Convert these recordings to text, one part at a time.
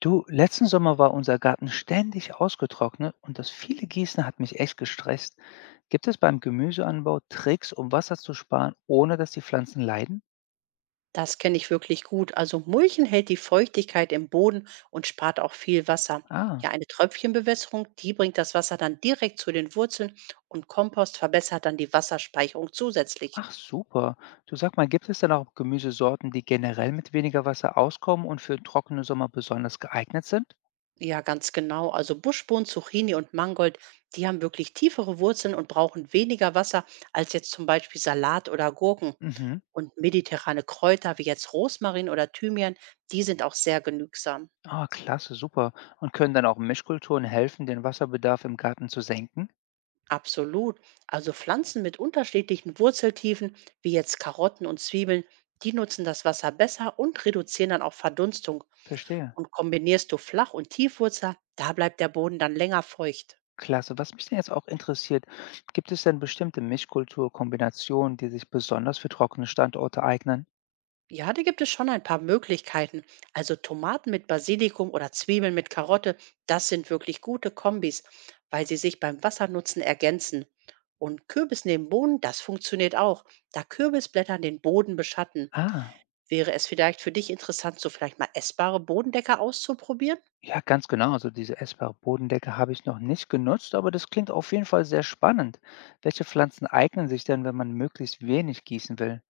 Du, letzten Sommer war unser Garten ständig ausgetrocknet und das viele Gießen hat mich echt gestresst. Gibt es beim Gemüseanbau Tricks, um Wasser zu sparen, ohne dass die Pflanzen leiden? Das kenne ich wirklich gut. Also Mulchen hält die Feuchtigkeit im Boden und spart auch viel Wasser. Ah, Ja, eine Tröpfchenbewässerung, die bringt das Wasser dann direkt zu den Wurzeln und Kompost verbessert dann die Wasserspeicherung zusätzlich. ach super. Du, sag mal, gibt es denn auch Gemüsesorten, die generell mit weniger Wasser auskommen und für trockene Sommer besonders geeignet sind? Ja, ganz genau. Also Buschbohnen, Zucchini und Mangold, die haben wirklich tiefere Wurzeln und brauchen weniger Wasser als jetzt zum Beispiel Salat oder Gurken. Mhm. Und mediterrane Kräuter wie jetzt Rosmarin oder Thymian, die sind auch sehr genügsam. Ah, klasse, super. Und können dann auch Mischkulturen helfen, den Wasserbedarf im Garten zu senken? Absolut. Also Pflanzen mit unterschiedlichen Wurzeltiefen, wie jetzt Karotten und Zwiebeln, die nutzen das Wasser besser und reduzieren dann auch Verdunstung. Verstehe. Und kombinierst du Flach- und Tiefwurzer, da bleibt der Boden dann länger feucht. Klasse. Was mich denn jetzt auch interessiert, gibt es denn bestimmte Mischkulturkombinationen, die sich besonders für trockene Standorte eignen? Ja, da gibt es schon ein paar Möglichkeiten. Also Tomaten mit Basilikum oder Zwiebeln mit Karotte, das sind wirklich gute Kombis, weil sie sich beim Wassernutzen ergänzen. Und Kürbis neben Boden, das funktioniert auch, da Kürbisblätter den Boden beschatten. Ah, Wäre es vielleicht für dich interessant, so vielleicht mal essbare Bodendecker auszuprobieren? ja, ganz genau. Also diese essbare Bodendecke habe ich noch nicht genutzt, aber das klingt auf jeden Fall sehr spannend. Welche Pflanzen eignen sich denn, wenn man möglichst wenig gießen will?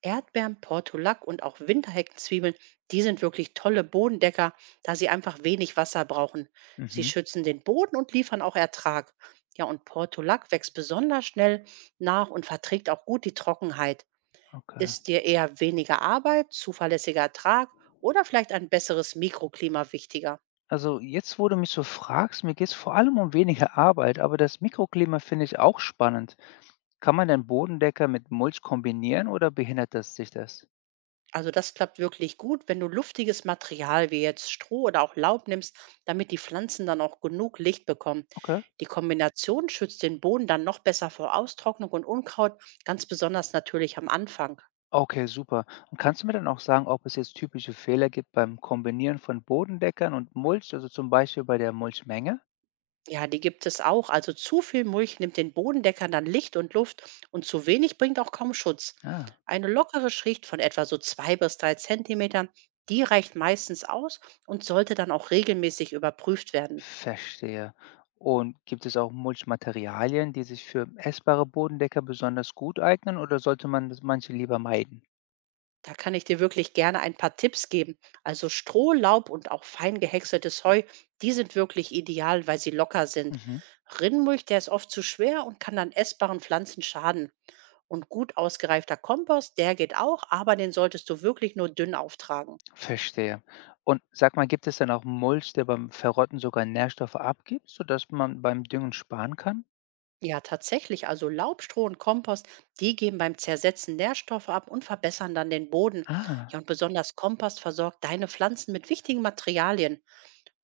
Erdbeeren, Portulak und auch Winterheckenzwiebeln, die sind wirklich tolle Bodendecker, da sie einfach wenig Wasser brauchen. Sie Mhm, schützen den Boden und liefern auch Ertrag. Ja, und Portulak wächst besonders schnell nach und verträgt auch gut die Trockenheit. okay. Ist dir eher weniger Arbeit, zuverlässiger Ertrag oder vielleicht ein besseres Mikroklima wichtiger? Also jetzt, wo du mich so fragst, mir geht es vor allem um weniger Arbeit, aber das Mikroklima finde ich auch spannend. Kann man den Bodendecker mit Mulch kombinieren oder behindert das sich das? Also das klappt wirklich gut, wenn du luftiges Material wie jetzt Stroh oder auch Laub nimmst, damit die Pflanzen dann auch genug Licht bekommen. Okay. Die Kombination schützt den Boden dann noch besser vor Austrocknung und Unkraut, ganz besonders natürlich am Anfang. Okay, super. Und kannst du mir dann auch sagen, ob es jetzt typische Fehler gibt beim Kombinieren von Bodendeckern und Mulch, also zum Beispiel bei der Mulchmenge? Ja, die gibt es auch. Also zu viel Mulch nimmt den Bodendeckern dann Licht und Luft und zu wenig bringt auch kaum Schutz. Ah, Eine lockere Schicht von etwa so 2 bis 3 Zentimetern, die reicht meistens aus und sollte dann auch regelmäßig überprüft werden. verstehe. Und gibt es auch Mulchmaterialien, die sich für essbare Bodendecker besonders gut eignen oder sollte man das manche lieber meiden? Da kann ich dir wirklich gerne ein paar Tipps geben. Also Stroh, Laub und auch fein gehäckseltes Heu, die sind wirklich ideal, weil sie locker sind. Mhm, Rindmulch, der ist oft zu schwer und kann dann essbaren Pflanzen schaden. Und gut ausgereifter Kompost, der geht auch, aber den solltest du wirklich nur dünn auftragen. verstehe. Und sag mal, gibt es dann auch Mulch, der beim Verrotten sogar Nährstoffe abgibt, sodass man beim Düngen sparen kann? Ja, tatsächlich, also Laub, Stroh und Kompost, die geben beim Zersetzen Nährstoffe ab und verbessern dann den Boden. Ja, Ah, und besonders Kompost versorgt deine Pflanzen mit wichtigen Materialien.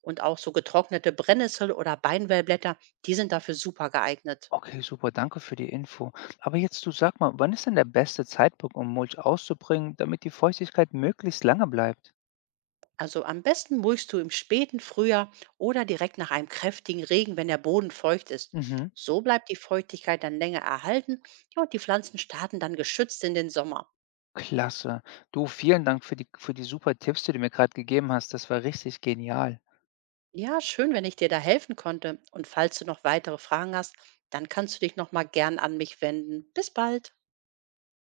Und auch so getrocknete Brennnessel oder Beinwellblätter, die sind dafür super geeignet. okay, super, danke für die Info. Aber jetzt, du sag mal, wann ist denn der beste Zeitpunkt, um Mulch auszubringen, damit die Feuchtigkeit möglichst lange bleibt? Also am besten mulchst du im späten Frühjahr oder direkt nach einem kräftigen Regen, wenn der Boden feucht ist. Mhm. So bleibt die Feuchtigkeit dann länger erhalten, ja, und die Pflanzen starten dann geschützt in den Sommer. Klasse. Du, vielen Dank für die super Tipps, die du mir gerade gegeben hast. Das war richtig genial. Ja, schön, wenn ich dir da helfen konnte. Und falls du noch weitere Fragen hast, dann kannst du dich noch mal gern an mich wenden. Bis bald.